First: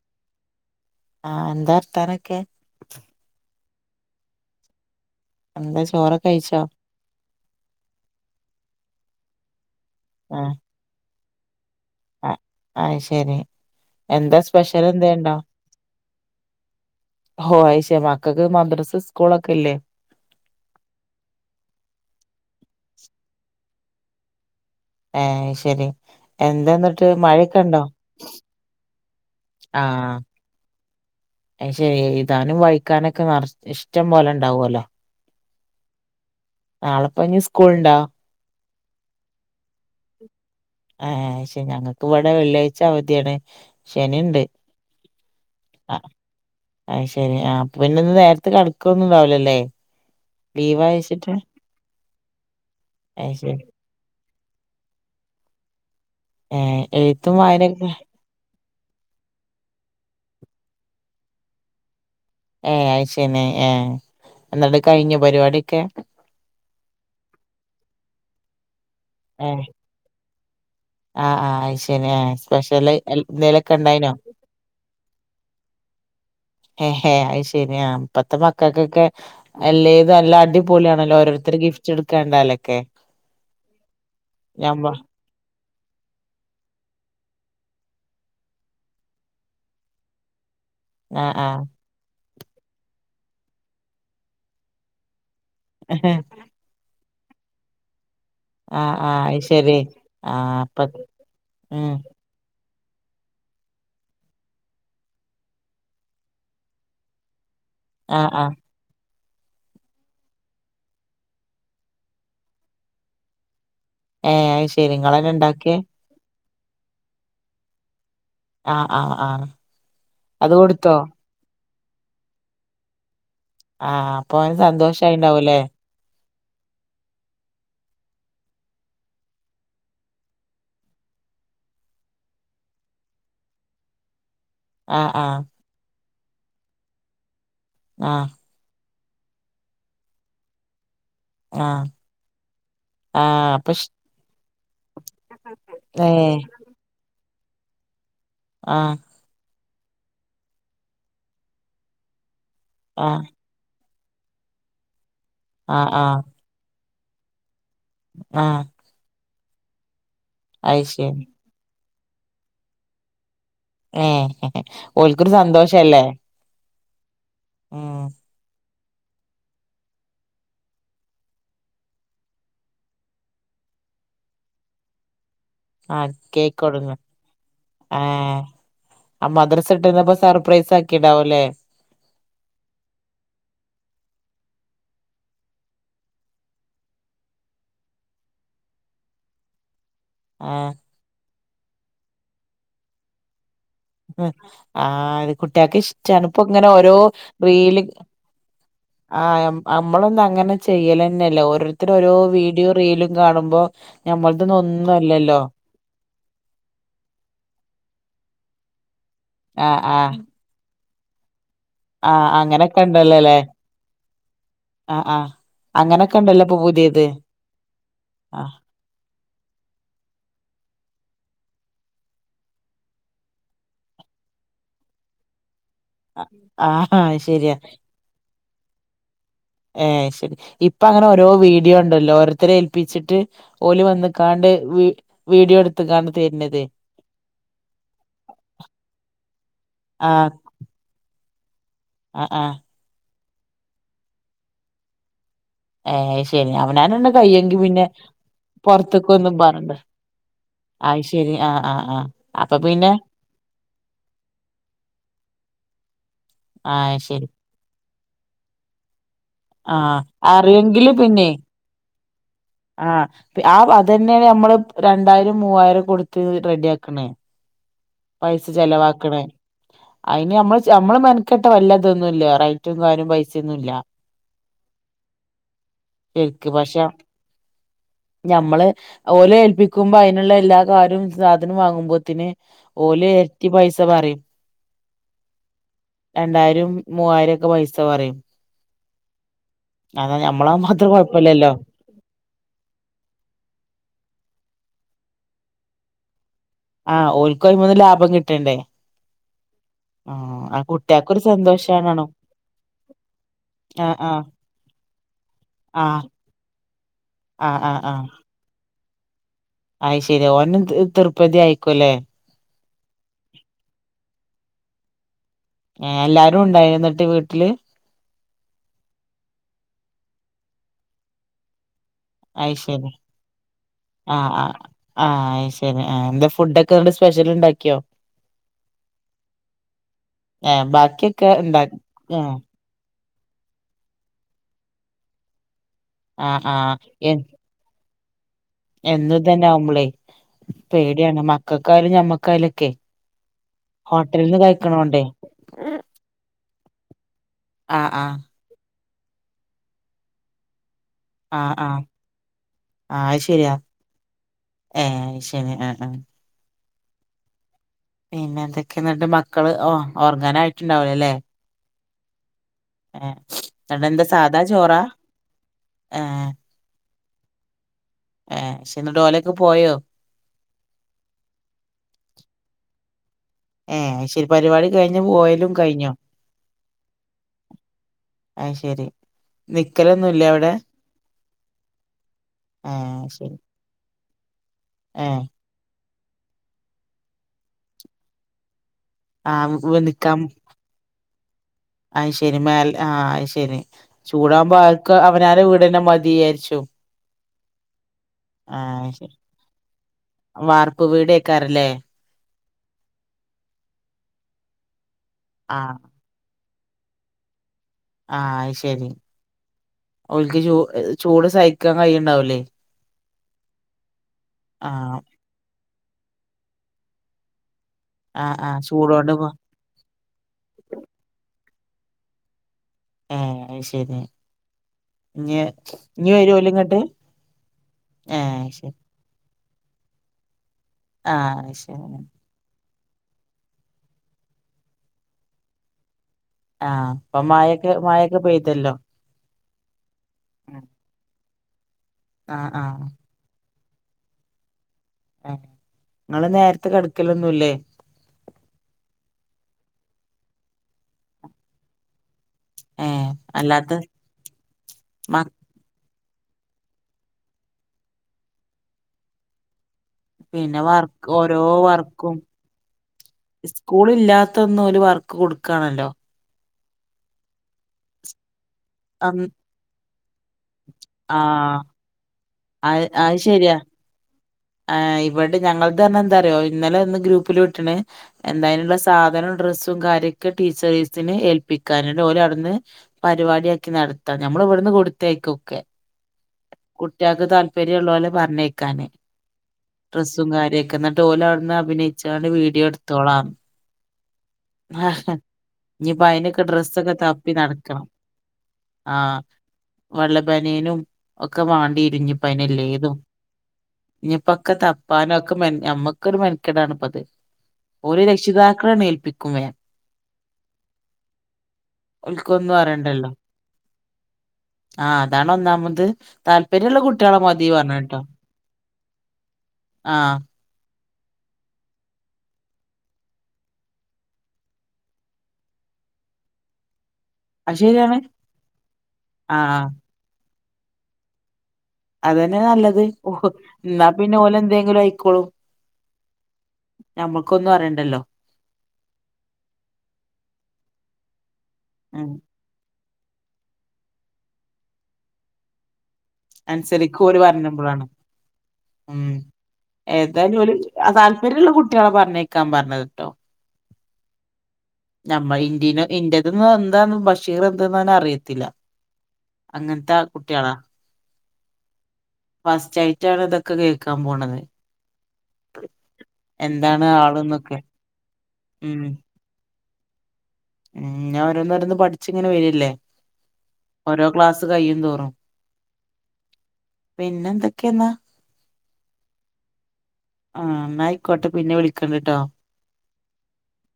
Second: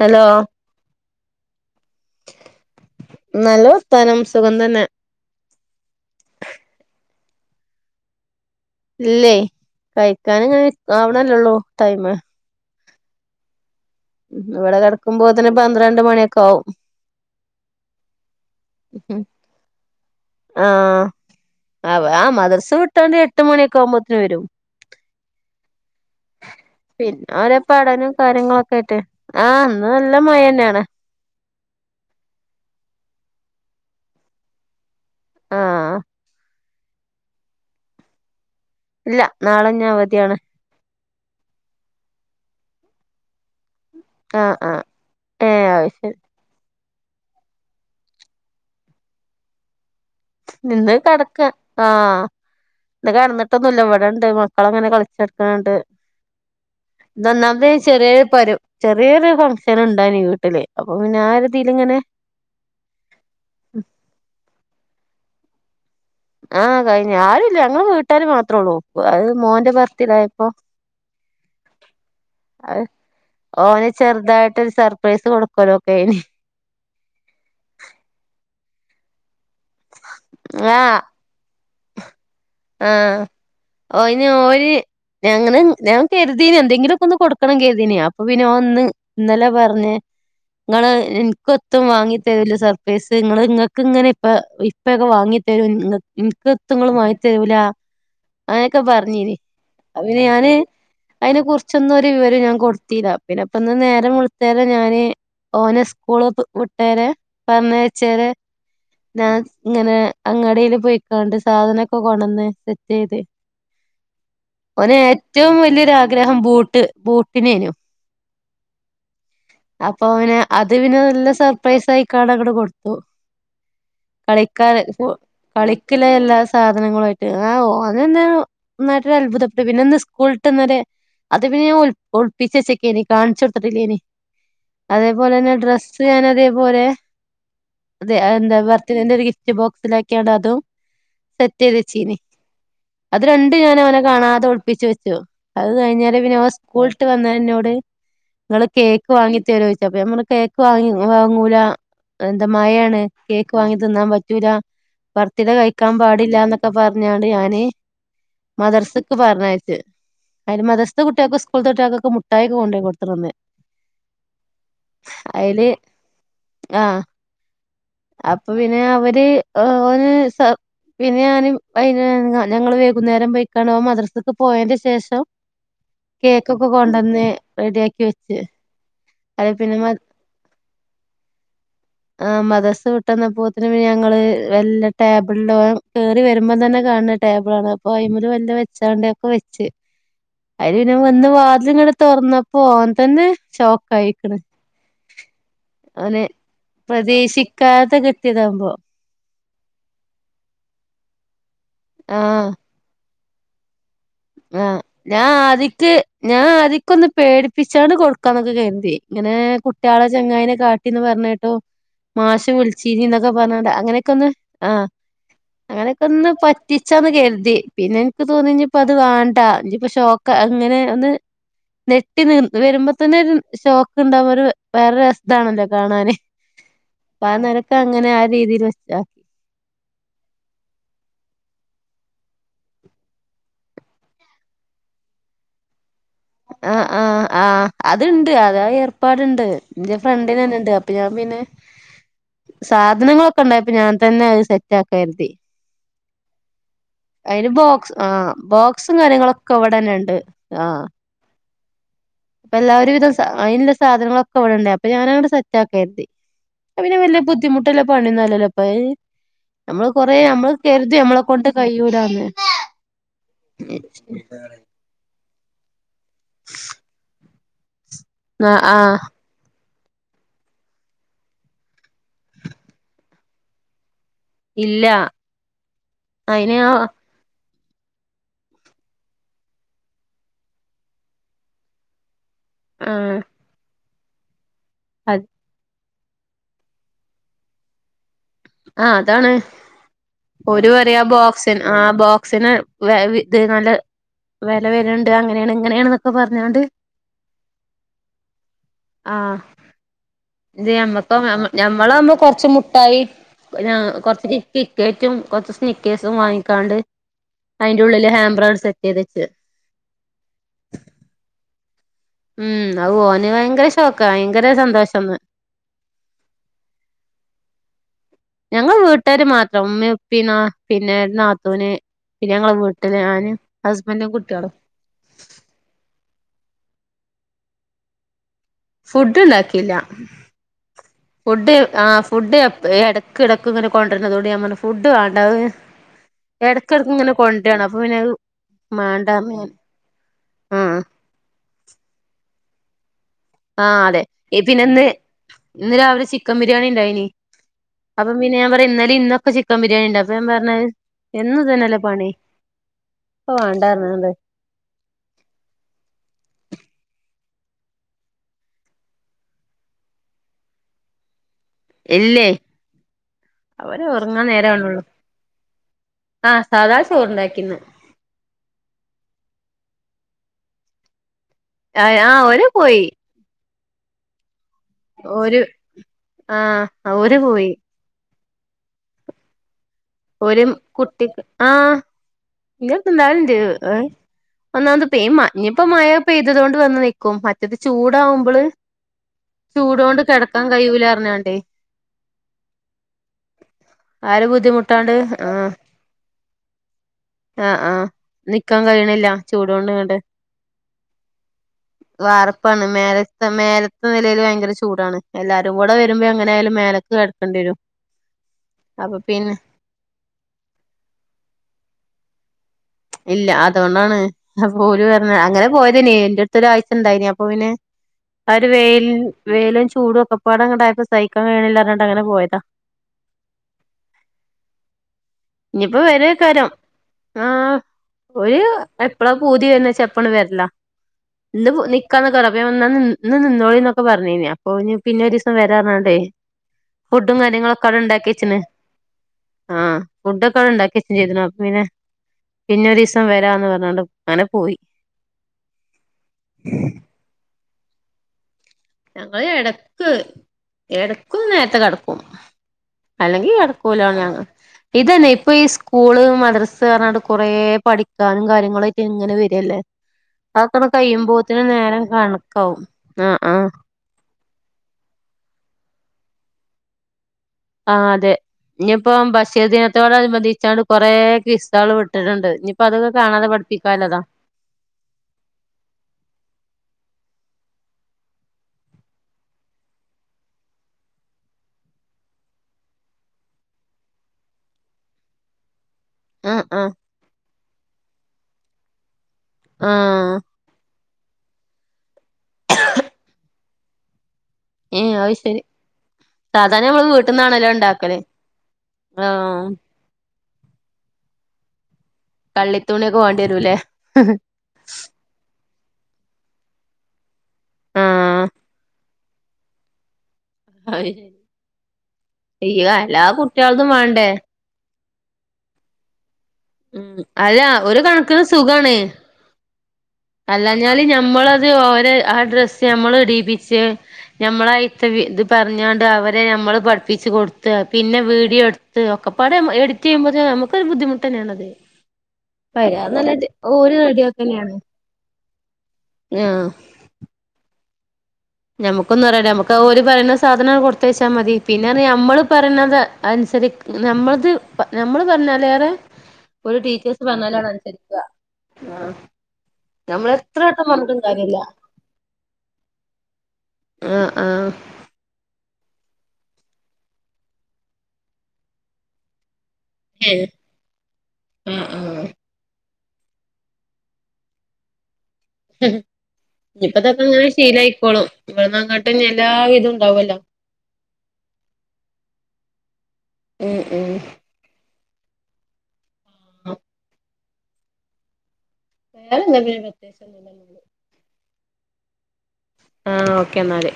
Hello ആഹ് എന്താവർത്താനൊക്കെ നല്ല വർത്താനം സുഖം തന്നെ എന്തായി ചോറൊക്കെ കഴിച്ചോ ഇല്ലേയ് ആഹ് കഴിക്കാനങ്ങനെ ആവണല്ലേള്ളൂ ടൈമ് ആഹ് അയ്ശരി ഇവിടെ കിടക്കുമ്പോത്തിന് പന്ത്രണ്ട് മണിയൊക്കാവും ഹോ അയ്ശേരി മക്കക്കു മദ്രസിം സ്കൂളൊക്കില്ലേ ആഹ് അവ ആ മദർസ വിട്ടാണ്ട് എട്ട് മണിയൊക്കെ ആവുമ്പോത്തിന് വരും ഏഹ് അയ് ശരി എന്താ എന്നിട്ട് പിന്നെ ഓരേ മഴയൊക്കെ ഉണ്ടോ പഠനും കാര്യങ്ങളൊക്കൊയിട്ടെ ആഹ് ഇന്ന് നല്ല മയന്നെണ് അയ്ശരി എയ്താനും വായിക്കാനൊക്കെ ആഹ് ഇഷ്ടം പോലെ ഉണ്ടാവോലൊ ആഹ് നാളെപ്പഞ്ഞ് സ്കൂളുണ്ടോ ഇല്ല നാളഞ്ഞ് അവധിയാണ് ഏഹ് ക്ഷെ ഞങ്ങൾക്ക് ഇവിടെ വെള്ളിയാഴ്ച അവധിയാണ് ശനിണ്ട് ആഹ് ആഹ് ഏഹ് അത് ആഹ് ശരി അയ്ശെരി ആഹ് അപ്പൊ പിന്നെ ഇന്ന് നേരത്തെ കടക്കൊന്നുണ്ടാവുലല്ലേ ഇന്ന് കടക്ക ആഹ് ഇന്ന് അയ് ശരി കടന്നിട്ടൊന്നുല്ല ഇവിടെണ്ട് മ മക്കളങ്ങനെ കളിച്ചടക്ക്ണ്ണ്ട് ഏഹ് എഴുത്തും ഇന്നൊന്നാമത് വായനൊക്കെ ചെറിയെരു പരു ചെറിയൊരു ഫംഗങ്ഷൻ ഉണ്ടായിനി വീട്ടില് അപ്പൊ പിന്നെ ആരുതില് ഇങ്ങനെ ഏഹ് അയ്ശെരി ഏഹ് എന്നിട്ട് കയ്ഞ്ഞോ പരിപാടിയൊക്കെ ആഹ് കയിഞ്ഞ് ആരുല്ല ഞങ്ങള് വീട്ടാര് മാത്രേള്ളൂ പ്പ് അത് ഏഹ് മോന്റെ ബർത്ത്ഡേയപ്പോ ആഹ് ആഹ് അത് ശരി ആഹ് അഹ് സ്പെഷ്യല് എൽ- എന്തേലൊക്കെ ഓന് ഉണ്ടായിനോ? ചെറുതായിട്ടൊരു സർപ്രൈസ് കൊടു [unintelligible] ഹേ ഹേ അയ്ശരി ആഹ് ഇപ്പത്തെ മ ക്കൊക്കെ അല്ലേത് നല്ല ആഹ് അടിപൊളിയാണല്ലോ ഓരോരുത്തർ ഗിഫ്റ്റ് ഇടുക്ക്ണണ്ടാല് ആഹ് അയിന് ഓര് ഞമ്മ ഞങ്ങള് ഞാൻ കരുതീനു എന്തെങ്കിലൊക്കെ ഒന്ന് കൊടുക്കണം കരുതീന് അപ്പൊ പിന്നെ ഓന് ഇന്ന് ഇന്നലെ പറഞ്ഞ് ഇങ്ങള് ആഹ് ആഹ് എനിക്കൊത്തും വാങ്ങി തരൂല സർപ്രൈസ് ഇങ്ങള് ഇങ്ങൾക്ക് ഇങ്ങനെ ഇപ്പ ഇപ്പയൊക്കെ വാങ്ങി തരും ഇന്ക്കൊത്തും ഇങ്ങള് വാങ്ങി തരൂല അങ്ങനൊക്കെ ആഹ് ആഹ് പറഞ്ഞീന് അത് ശരി അയ് ഞാന് ആഹ് ഇപ്പ അയ്നെ ഉം കുറിച്ചൊന്നും ഒരു വിവരം ഞാൻ കൊടുത്തീരാ പിന്നെപ്പിന്ന് നേരം വെളുത്തേരം ഞാന് ഓനെ സ്കൂള് വിട്ടേര് പറഞ്ഞയ ച്ചേര് ആഹ് ആഹ് ഞാൻ ഇങ്ങനെ അങ്ങാടീൽ പോയിക്കാണ്ട് സാധന കൊണ്ടന്ന് സെറ്റീത് ഏഹ് അത് ശരി ഓന് ഇങ്ങളന്നെ ഏറ്റവും ഇണ്ടാക്കിയേ? വലിയൊരു ആ ഗ്രഹം ബൂട്ട് ബൂട്ടിനേഞു ആഹ് ആഹ് ആഹ് അപ്പൊ അവന് അത് പിന്നെ നല്ല സർ പ്രൈസായിക്കാണ്ടു അങ്ങട്ട് കൊടുത്തു ആഹ് അപ്പൊ ഓന് കളിക്കാന് കൊ സന്തോഷായിണ്ടാവൂലേ? കളിക്കലയി ലാ സാധനങ്ങളും ആയിട്ട് ആഹ് ഓന്ന്നെ നല്ല അത്ഭുതപ്പി പിന്നെന്ന് സ്കൂളിട്ട് വന്നത് അത് പിന്നെ ഞാ ഒളി ഒളിപ്പിച്ച് വെച്ചേക്കേയ്നി കാണിച്ചു കൊടുത്തിട്ടല്ലേയ്നി ആഹ് അതേപോലെ ആഹ് തന്നെ ഡ്രസ്സ് ഞാൻ അതേപോലെ അത് ആഹ് എന്താ വർ ഇതിലന്റെ ഒരു ഗിഫ്റ്റ് ബോക്സിലാക്കിയതതും സെറ്റ് ചെയ്ത് ആഹ് വെച്ചെയ്നി അത് ആഹ് രണ്ടും അപ്പൊ ഞാൻ ഇഷ് ഓനെ കാണാതെ ഒളിപ്പിച്ചു വെച്ചു അത് കഴിഞ്ഞാല് പിന്നെ ഏഹ് ഓ സ് കൂള്ട്ട് വന്നതും എന്നോട് ഇങ്ങള് കേ ആഹ് ക്ക് വാങ്ങിത്തരോന്നോയ്ച്ച് അപ്പോ ഞാപറഞ്ഞ് കേക്ക് വാങ്ങി വാങ്ങൂല എന്താ മയെയാണ് ആഹ് കേക്ക് വാങ്ങി തിന്നാൻ പറ്റൂല വറത്തത് ആഹ് കഴിക്കാൻ ആഹ് പാടില്ലാന്നൊക്കെ പറഞ്ഞാണ്ട് ഞാന് ആഹ് മദർസക്ക് പറഞ്ഞയച്ച് അതിന് അത് മദ്രസത്തെ ശരി കുട്ടികൾക്കും സ്കൂത്തെകുട്ടികൾക്കും മുട്ടായിയൊക്കെ കൊണ്ടോയി കൊടുത്തണ് ഇന്ന് ഏഹ് ഓൽക്കൊരു അതില് സന്തോഷല്ലേ ആഹ് ഉം അപ്പൊ പിന്നെ അവര് ഓന് സ പിന്നെ ഞാനും അയിന് ഞങ്ങള് വൈകുന്നേരം പോയ്‌ക്കാണും ഓൻ മദ്രസക്ക് പോയേന്റെ ശേഷം ആഹ് കേക്ക് കേക്കൊക്കെ കൊടുന്ന് കൊണ്ടുന്ന് റെഡിയാക്കി വെച്ച് ആഹ് അത് മദ്രസ പിന്നെ വിട്ട് മ വന്നപ്പം സർപ്രൈസ് ആക്കി ഉണ്ടാവൂല്ലേ ആഹ് മദ്ര വിട്ടന്നപ്പോത്തിനിം ഞങ്ങള് മെല്ലെ ടേബിളിന്റെ കേറി വരുമ്പോൾ തന്നെ കാണണെ ടേബിൾ ആണ് ആയിമേൽ എല്ലാം വെച്ചാണ്ട് ഒക്കെ വെച്ച് [inaudible] അയിൽ ഇങ്ങ വന്ന് വാതിലും അങ്ങ് തുറന്നപ്പോ ഓൻ തന്നെ ഷോ ആഹ് അത് കുട്ടികൾക്ക് ഇഷ്ടാണ് ഇപ്പൊ ഇങ്ങനെ ഓരോ കി ട്ടാതെ കിട്ടിയതാകുമ്പോ ആഹ് നമ്മളൊന്നും അങ്ങനെ ചെയ്യലൊന്നൂല്ല ഓരോരുത്തര് ഓരോ ആഹ് വീഡിയോ റീലും കാണുമ്പോ ഞമ്മൾതൊന്നും ആഹ് ഒന്നും ഞാൻ അല്ലല്ലോ ആതിക്ക് ഞാൻ ആദ്യക്കൊ ഒന്ന് പേടിപ്പിച്ചാണ് കൊടുക്കാന്നൊക്കെ കരുതിയെ ഇങ്ങനെ ആഹ് കുട്ടികളെ ആഹ് ചെങ്ങായിനെ കാ പറഞ്ഞ കേട്ടു ആഹ് മാഷ് അങ്ങനൊക്കെ വിളിച്ചീനി എന്നൊക്കെ ഉണ്ടല്ലോല്ലേ പറഞ്ഞങ്ങട് അങ്ങനെയൊക്കെ ഒന്ന് ആഹ് അങ്ങനെയൊക്കെ അങ്ങനൊക്കെ ഒന്ന് ഉണ്ടല്ലോ ഇപ്പൊ പുതിയത് പറ്റിച്ചാന്ന് കരുതി പിന്നെ എനിക്ക് തോന്നി ആഹ് അത് വേണ്ട ഇപ്പൊ ഷോക്ക അങ്ങനെ ഒന്ന് നെട്ടി നി വരുമ്പോ തന്നെ ഒരു ഷോക്ക് ഉണ്ടാകും ഒരു വേറെ ഇതാണല്ലോ കാണാന് ആഹ് ഇപ്പാ ശരിയാ നേരൊക്ക അങ്ങനെ ആ രീതീല് വെച്ചോ ഏഹ് ശെരി ഇപ്പ അങ്ങനെ ഓരോ വീഡിയോ ഇണ്ടല്ലോ ഓരോര്ത്തെരെ ഏൽപ്പിച്ചിട്ട് ഓല് വന്ന്കാണ്ട് വി വീഡിയോ എട് ത്ത്കാണ്ട് തെര്ന് ആഹ് ആഹ് ആഹ് അത്ണ്ട് അതാ ഏർപ്പാട് ഇണ്ട് ഇന്റെ ഫ്രണ്ടിന് എന്നെ ഇണ്ട് അ പ്പഞാം പിന്നെ അ ആഹ് സാധനങ്ങളൊക്ക ഇണ്ടായപ്പൊ ഞാൻ തെന്നെ അത് സെറ്റാക്കാ കെര്തി ഏഹ് അത് ശെരി അവനാനെന്നെ കയ്യാെങ്കി പിന്നെ ബോക്സ് ആ ബോക്സും പൊർത്ത്ക്ക് ഒന്നും കാര്യങ്ങളൊക്കെ പറണ്ട ഇവിടെന്നെ ഉണ്ട് അത് ശർ ക്കെരിം ആഹ് ആഹ് ആഹ് ഇപ്പ അപ്പൊ എല്ലാവെരും പിന്നെ ഒരുവിധം സാ ഐന്ള്ള സാധനങ്ങളൊക്ക ഇവടെ ഇണ്ടേ അപ്പെ ഞാന അങ്ങട്ട് സെറ്റാക്കാ കെര്തി ആഹ് ശെ വെല്യേ ബുദ്ധിമുട്ട്ല്ല പണിയാെന്നും അല്ലലോ ഇപ്പത് നമ്മള് ആഹ് കൊറേ നമ്മള് അറിയെങ്കില് കെര്തും പിന്നെ ഞമ്മളെക്കൊണ്ട് കയ്യൂലാന്ന് ആഹ് ഇപ ആ അതെന്നേണ് അമ്മള് ഇപ്പൊ രണ്ടായിരം മുവ്വായിരം കൊട്ത്ത് റെഡി ആക്ക്ണ് പൈസ ആ ആ ചെലവാക്ക്ണ് ഐന് അമ്മള് ച് അമ്മള് മെനക്കെട്ട വെല്ല ഇതൊന്നും ഇല്ലാ റൈറ്റും കാരും പൈസെയൊന്നും ഇല്ല ഇല്ല എൽക്ക് അയിന് ആ പഷ ഞമ്മള് ഓലെ ഏൽപ്പിക്കുമ്പൊ ഐന്ള്ള എല്ലാ കാരും സാധനും വാങ്ങുമ്പോത്തിന് ഓല് എര്ട്ടി പൈസ പറയും അത് രണ്ടായിരം മൂവായിരം ഒക്കെ പൈസ പറയും ആഹ് അതാണ് അതാ ഓര് ഞമ്മളാവുമ്പോ അത്ര പറയും ആ കൊഴപ്പല്ലല്ലോ ബോക്സിന് ആഹ് ബോ സിന് വെ വി ഇത് നല്ല വെല വെര്ണ്ട് അങ്ങനേണ് ഇങ്ങനേണ്നൊക്കെ പർഞ്ഞ്ങ്ങാണ്ട് ആഹ് ഓൽക്കും ഐമന്ന് ലാഭം കിട്ടണ്ടേ ആ ആഹ് ആ ഇത് ഞമ്മക്കാ കുട്ട്യാക്കൊരു മേം സന്തോഷാണാണും ഞമ്മളാവുമ്പൊ കൊർച്ച് മുട്ടായി കൊനാ ആഹ് ആഹ് കൊർച്ച് കി കിക്കറ്റും കൊർച്ച് ആഹ് സ്നിക്കേസും വാങ്ങിക്കാണ്ട് ആഹ് ഐന്റെ ഉള്ളില് ഹാംബെറ് അങ്ങട്ട് സെറ്റീതെച്ചു അത് ശെരി ഓനും ത് തൃപ്പതി ആയിക്കൊല്ലേ ഉം അത് ഓന് ഭയങ്കര ഷോക്കായി ഭയങ്കര സന്തോഷം ഇന്ന് ഏഹ് എല്ലാരും ഉണ്ടായിരുന്നോ ഇന്ന്ട്ട് വീട്ടില് ഞങ്ങള് വീട്ടേര് മാത്രം ഉമ്മിം ഉപ്പിം നാ പിന്നെ നാത്തൂന് പിന്നെ ഞങ്ങളെ അയ് ശെരി വീട്ടില് ഞാനും ഹസ്ബെന്റും ആഹ് കുട്ടേളും ആഹ് ആഹ് അത് ശെരി ആ എന്താ ഫുഡ് ഒക്കെ ഇന്ന്ട്ട് സ്പെഷ്യല് ഇണ്ടാക്കിയോ ഫുഡ് ഇണ്ടാക്കീല്ല ഏഹ് ബാക്കിയൊക്കെ ഫുഡ് ഉണ്ടാ ആഹ് ഫുഡ് എ ഹ് എടക്ക് എടക്ക് ഇങ്ങനെ കൊണ്ടര്ന്നതോണ്ട് ഞാം പർണു ഫുഡ് വാണ്ടാ അത് ആഹ് ആഹ് ഇടക്കെടക്ക് ഇങ്ങനെ എ കൊൻ ന്റാണ് അപ്പൊ പിന്നെ അത് എന്നും മാണ്ടാന്ന് ഇതെന്നെ ഞാൻ ആവുമ്പളേയ് ആ പേടിയാണ് മക്കക്കായാലും ഞമ്മക്കായാലും ഒക്കെ ആഹ് അതെ ഇത് പിന്നെ ഇന്ന് ഇന്ന് രാവിലെ ചിക്കം ബിരിയാണി ഇണ്ടായിനി ആഹ് അപ്പൊ ആഹ് പിന്നെ ഞാംപറയേ ഇന്നെലിം ഇന്നൊക്കെ ചി ക്കം ബിരിയാണി ഇണ്ട് അപ്പ ഞാംപർണത് എന്നും ആഹ് ഇതെന്നെല്ലേ ആഹ് പണി ആഹ് അത് അപ്പൊ ശരിയാ വാണ്ട പർണ്കാണ്ട് ഏഹ് ശെനി ആഹ് ആഹ് പിന്നെ എന്തെക്കേണ് ഇന്ന്ട്ട് മക്കള് ഒ ഒറങ്ങാനായിട്ട് ഇണ്ടാവൂലലേ അല്ലെ ഇല്ലൈ അവര് എന്നിട്ട് എന്താ ഒറങ്ങാൻ സാധാ നേരം ചോറാ ആവ്ണാെള്ളു ഏഹ് ആഹ് സാദാ ചോറ് ഇണ്ടാക്കിന്ന് ആഹ് പക്ഷെ ഇന്ന് ഓലൊക്കെ പോയോ ആഹ് ആഹ് ഓര് പോയി ഏയ് ശരി പരിപാടി കഴിഞ്ഞു ഓര് പോയലും കഴിഞ്ഞൊ ആഹ് ഓര് പോയി അത് ശരി നിക്കലൊ ഒരു കുട്ടിക്ക് ആഹ് ഇന്റട്ത് ഏഹ് അത് ഇണ്ടാവാൽണ്ട് ശരി ഏ ഒന്നാമത് ഇപ്പ ഈ ഏഹ് മഴ ഇഞ്ഞിപ്പ മഴ പെയ്തത് കൊണ്ട് വന്നതായിരിക്കും മറ്റേത് ചൂടാവുമ്പോൾ ആഹ് ചൂടൊണ്ട് നിക്കാം കെടക്കാൻ കയ്യൂലർഞ്ഞാണ്ടേ അത് ശരി മേലെ ആഹ് അത് ശരി ആരെ ചൂടാകുമ്പോ ബുദ്ധിമുട്ടാണ്ട് അവർക്ക് അവരവരുടെ ആഹ് വീട് തന്നെ മതിയരിച്ചു ആഹ് ആഹ് നിക്കാൻ അത് കയ്യ്ണ്ല്ല ശരി ചൂടുകൊണ്ട് ഇങ്ങട്ട് വാർപ്പ് വീടേക്കാരല്ലേ വാറപ്പാണ് മേലത്തെ മേലത്തെ നിലയിൽ ഭയങ്കര ചൂടാണ് എല്ലാരും കൂടെ ആഹ് വരുമ്പോ എങ്ങനെയാലും മേലക്കെ കിടക്കേണ്ടി വരും ആഹ് അത് ശരി അപ്പൊ പിന്നെ ഒല്ക്ക് ചൂ ചൂട് സഹിക്കാൻ കയ്യ്ണ്ടാവൂലെയ് ഇല്ല അതൊണ്ടാണ് ഓര് പറഞ്ഞ് അങ്ങനെ പോയതന്നേനി ഇന്റെ അടുത്തൊരുരാഴ്ച ഇണ്ടായിനി അപ്പൊ പിന്നെ ആ ആഹ് ഒരു ആഹ് വയില് ചൂടോണ്ട് പോ വേയിലും ചൂടും ഒക്കെ ഒക്കപ്പാടെ ഇങ്ങോട്ടായപ്പോ സഹിക്കാൻ കഴിയ്യിണില്ല പറഞ്ഞാണ്ട് അങ്ങനെ പോയതാ ആഹ് അത് ശരി ഇഞ്ഞ് ഇപ്പോ വെരി ഇഞ്ഞ് വരോ അക്കാരം ഓല് ഇങ്ങട്ട് ആഹ് ഏഹ് ഒരു അത് ശരി എപ്പളാ പൂതി വരുന്ന അപ്പം അങ്ങട് വരണം ആഹ് ഇന്ന് അത് ശരി നിക്കാന്ന അ വന്നാ നിന്ന് നിന്നോളിന്നൊക്കെ പറഞ്ഞീനി അപ്പൊ പിന്നെ ഒരു ദിവസം വരാ പറഞ്ഞാണ്ടയ് ആഹ് ഫുഡും ഇപ്പം കാര്യങ്ങളൊക്കെ മഴൊക്കെ അവിടെണ്ടക്കി മഴൊക്കെ വെച്ച്ണ് പെയ്തല്ലോ ആഹ് ഫുഡൊക്കെ അവിടെ ഉം ഇണ്ടാക്കിച്ചും ചെയ്ത്ണ് ആഹ് പിന്നെ ആഹ് ഒരീസം വരണ്ട് [unintelligible] പറഞ്ഞോണ്ട് അങ്ങനെ പോയി ആഹ് ഇങ്ങള് നേരത്തെ കെടക്കൽ ഒന്നുല്ലേ ഞങ്ങള് എടക്ക് എടക്ക് നേരത്തെ കെടക്കും ഏഹ് അല്ലെങ്കിൽ അല്ലാത്ത കെടക്കൂല ഞങ്ങ ഇതന്നെ മ ഇപ്പൊ ഈ സ്കൂ സ്കൂള് മദ്രസ് പറഞ്ഞാണ്ട് കൊറേപഠിക്കാനും കാര്യങ്ങളും ആയിട്ട് ഇങ്ങനെ വരല്ലേ പിന്നെ അതൊക്ക വർക്ക് ഓരോ കഴിയുമ്പോത്തിന് നേരം കണക്കാവും ആഹ് ആഹ് സ്കൂളില്ലാത്തന്നും ഓര് വർക്ക് കൊടുക്കണല്ലോ ആഹ് അതെ ഇഞ്ഞിപ്പോ അന്ന് ബശീർ ദിനത്തോട് അനുബന്ധിച്ചാണ്ട് കൊറേ ആഹ് കിസ്സാള് വിട്ട്ണ്ട് അപ്പ അത് അതൊക്കെ അത് കാണാതെ ശരിയാ പഠിപ്പിക്കാല്ലതാ ആഹ് ഇവടെ ഞങ്ങള്ത് പറഞ എന്താറിയോ ഇന്നലെ ഒന്ന് ഗ്രൂപ്പില് വിട്ട്ണ് എന്തയിനുള്ള സാധനം ഡ്രസ്സും കാര്യൊക്കെ ടീച്ചേഴ്സിനെ ഏൽപ്പിക്കാന് ഇഞ്ഞട്ട് ഓല് അവ്ട്ന്ന് പരിവാടിയാക്കി നടത്ത ഞമ്മളിവട്ന്ന് കൊടുത്തയ്ക്കൊക്കെ ആഹ് ആഹ് കുട്ട്യാൾക്ക് താല്പര്യള്ളോലെ പറഞ്ഞയ്ക്കാന് ആഹ് ഡ്രസ്സും കാര്യൊക്കെ ഇന്ന ഞ്ഞട്ടോല് അവട്ന്ന് അഭിനയിച്ചാണ്ട് വീഡിയോ ഇടുത്തോളാന്ന് ഏ അത് ശരി ഇഞ്ഞിപ്പോ അയിനൊക്കെ സാധാരണ നമ്മള് ഡ്രസ്സൊക്കെ തപ്പി വീട്ട്ന്നാണല്ലോ നടക്കണം ഇണ്ടാക്കല് ആഹ് വെള്ള ബന്യേനും ഒക്കെ വാണ്ടിയേരും ഇഞ്ഞിപ്പയിനല്ലേനും കള്ളിത്തൂണിയൊക്കെ വേണ്ടി വരൂല്ലേ ഇഞ്ഞിപ്പ ഒക്കെ തപ്പാനൊക്കെ മെ നമ്മക്കൊരു മെനക്കെടാണ് ഇപ്പത് ഓല് ആഹ് രക്ഷിതാക്കളേണ്ട് ഏൽപ്പിക്കും വേം അഹ് ഓൽക്കൊന്നും ഇയ എല്ലാ അറിയണ്ടല്ലോ കുട്ട്യാളതും വാണ്ടേ ആഹ് അതാണ് ഒന്നാമത് താല്പര്യള്ള ഉം കുട്ട്യാളെ അല്ല മതി ഒരു പറഞ്ഞാണ് ട്ടോ. കണക്കിന് സുഖാണ് ആഹ്. അല്ലാഞ്ഞാല് ഞമ്മളത് ഓരെ ആ ഡ്രസ്സ് ഞമ്മള് ഇടീപ്പിച്ച്. ഞമ്മളയിത്ത വി ഇത് പറഞ്ഞാണ്ട് അവരെ ഞമ്മള് പഠിപ്പിച്ച് കൊടു അത് ക്ക ശരിയാണ് പിന്നെ വീഡിയോടുത്ത് ഒക്കെപ്പാടെ ആഹ് എഡിറ്റിയ്യുമ്പോത്തിന് നമുക്കൊരു ബുദ്ധിമുട്ടന്നേണത്. അതന്നെ നല്ലത് ഓഹ് എന്നാ പിന്നെ റെഡിയാക്കന്നെയാണ് ഓലെന്തേങ്കിലും ആയിക്കോളും. ആഹ്. ഞമ്മക്കൊന്നും അറിയണ്ടല്ലോ- ഞമക്കൊന്നും അറിയണ്ട നമ്മക്ക് ആ ഓര് പറയണ സാധനാണ്ട് കൊടുത്തയച്ചാ മതി പിന്നെറഞ ഉം മ്മള് പറയ്ണത് അനുസരി ഞമ്മളത് നമ്മള് പറഞ്ഞാലേറെ ഓല് ടീച്ചേഴ്സ് അനുസരിക്കും ഓല് പറഞ്ഞപ്പോഴാണ് പറഞാലാണനുസരിക്ക ആഹ് ഉം ഏതായാലും ഞമ്മളെത്ര ഓല് വട്ടം ആ പറഞ്ഞിട്ടും കാര്യല്ല. താല്പര്യള്ള കുട്ടികളെ പറഞ്ഞേക്കാൻ പറഞ്ഞത് ട്ടോ ആഹ് ആഹ്. നമ്മള് ഇന്റീന് ഇന്റതിന് എന്താന്ന് ബഷീർ എന്താന്ന് ഓനറിയത്തില്ല. അങ്ങനത്താ കുട്ട്യാള ഉം ഉം. ഫസ്റ്റായിട്ടാണ് ഇതൊക്കെ കേക്കാൻ പോണത്. എന്താണ് ഇഞ്ഞിപ്പതക്കെങ്ങനെ ആള്ന്നൊക്കെ ശീലായിക്കോളും ഉം ഇവടന്നങ്ങട്ട് ഇനി എല്ലാ ഇതുണ്ടാവല്ലോ- ഉം ഇഞ്ഞി ഓരോന്നോരോന്ന് പഠിച്ചിങ്ങനെ വരല്ലേ ഉം ഉം ഓരോ ക്ലാസ്സ് കയ്യും തോറും. അഹ്. പിന്നെന്തൊക്കെന്നാ? [unintelligible] ഇന്നലെന്താ [unintelligible] പിന്നെങള് ആഹ് ഇന്നായിക്കോട്ടെ പിന്നെ വിളികണ്ട്ട്ടോ. ആഹ് ഓക്കെന്നാല്.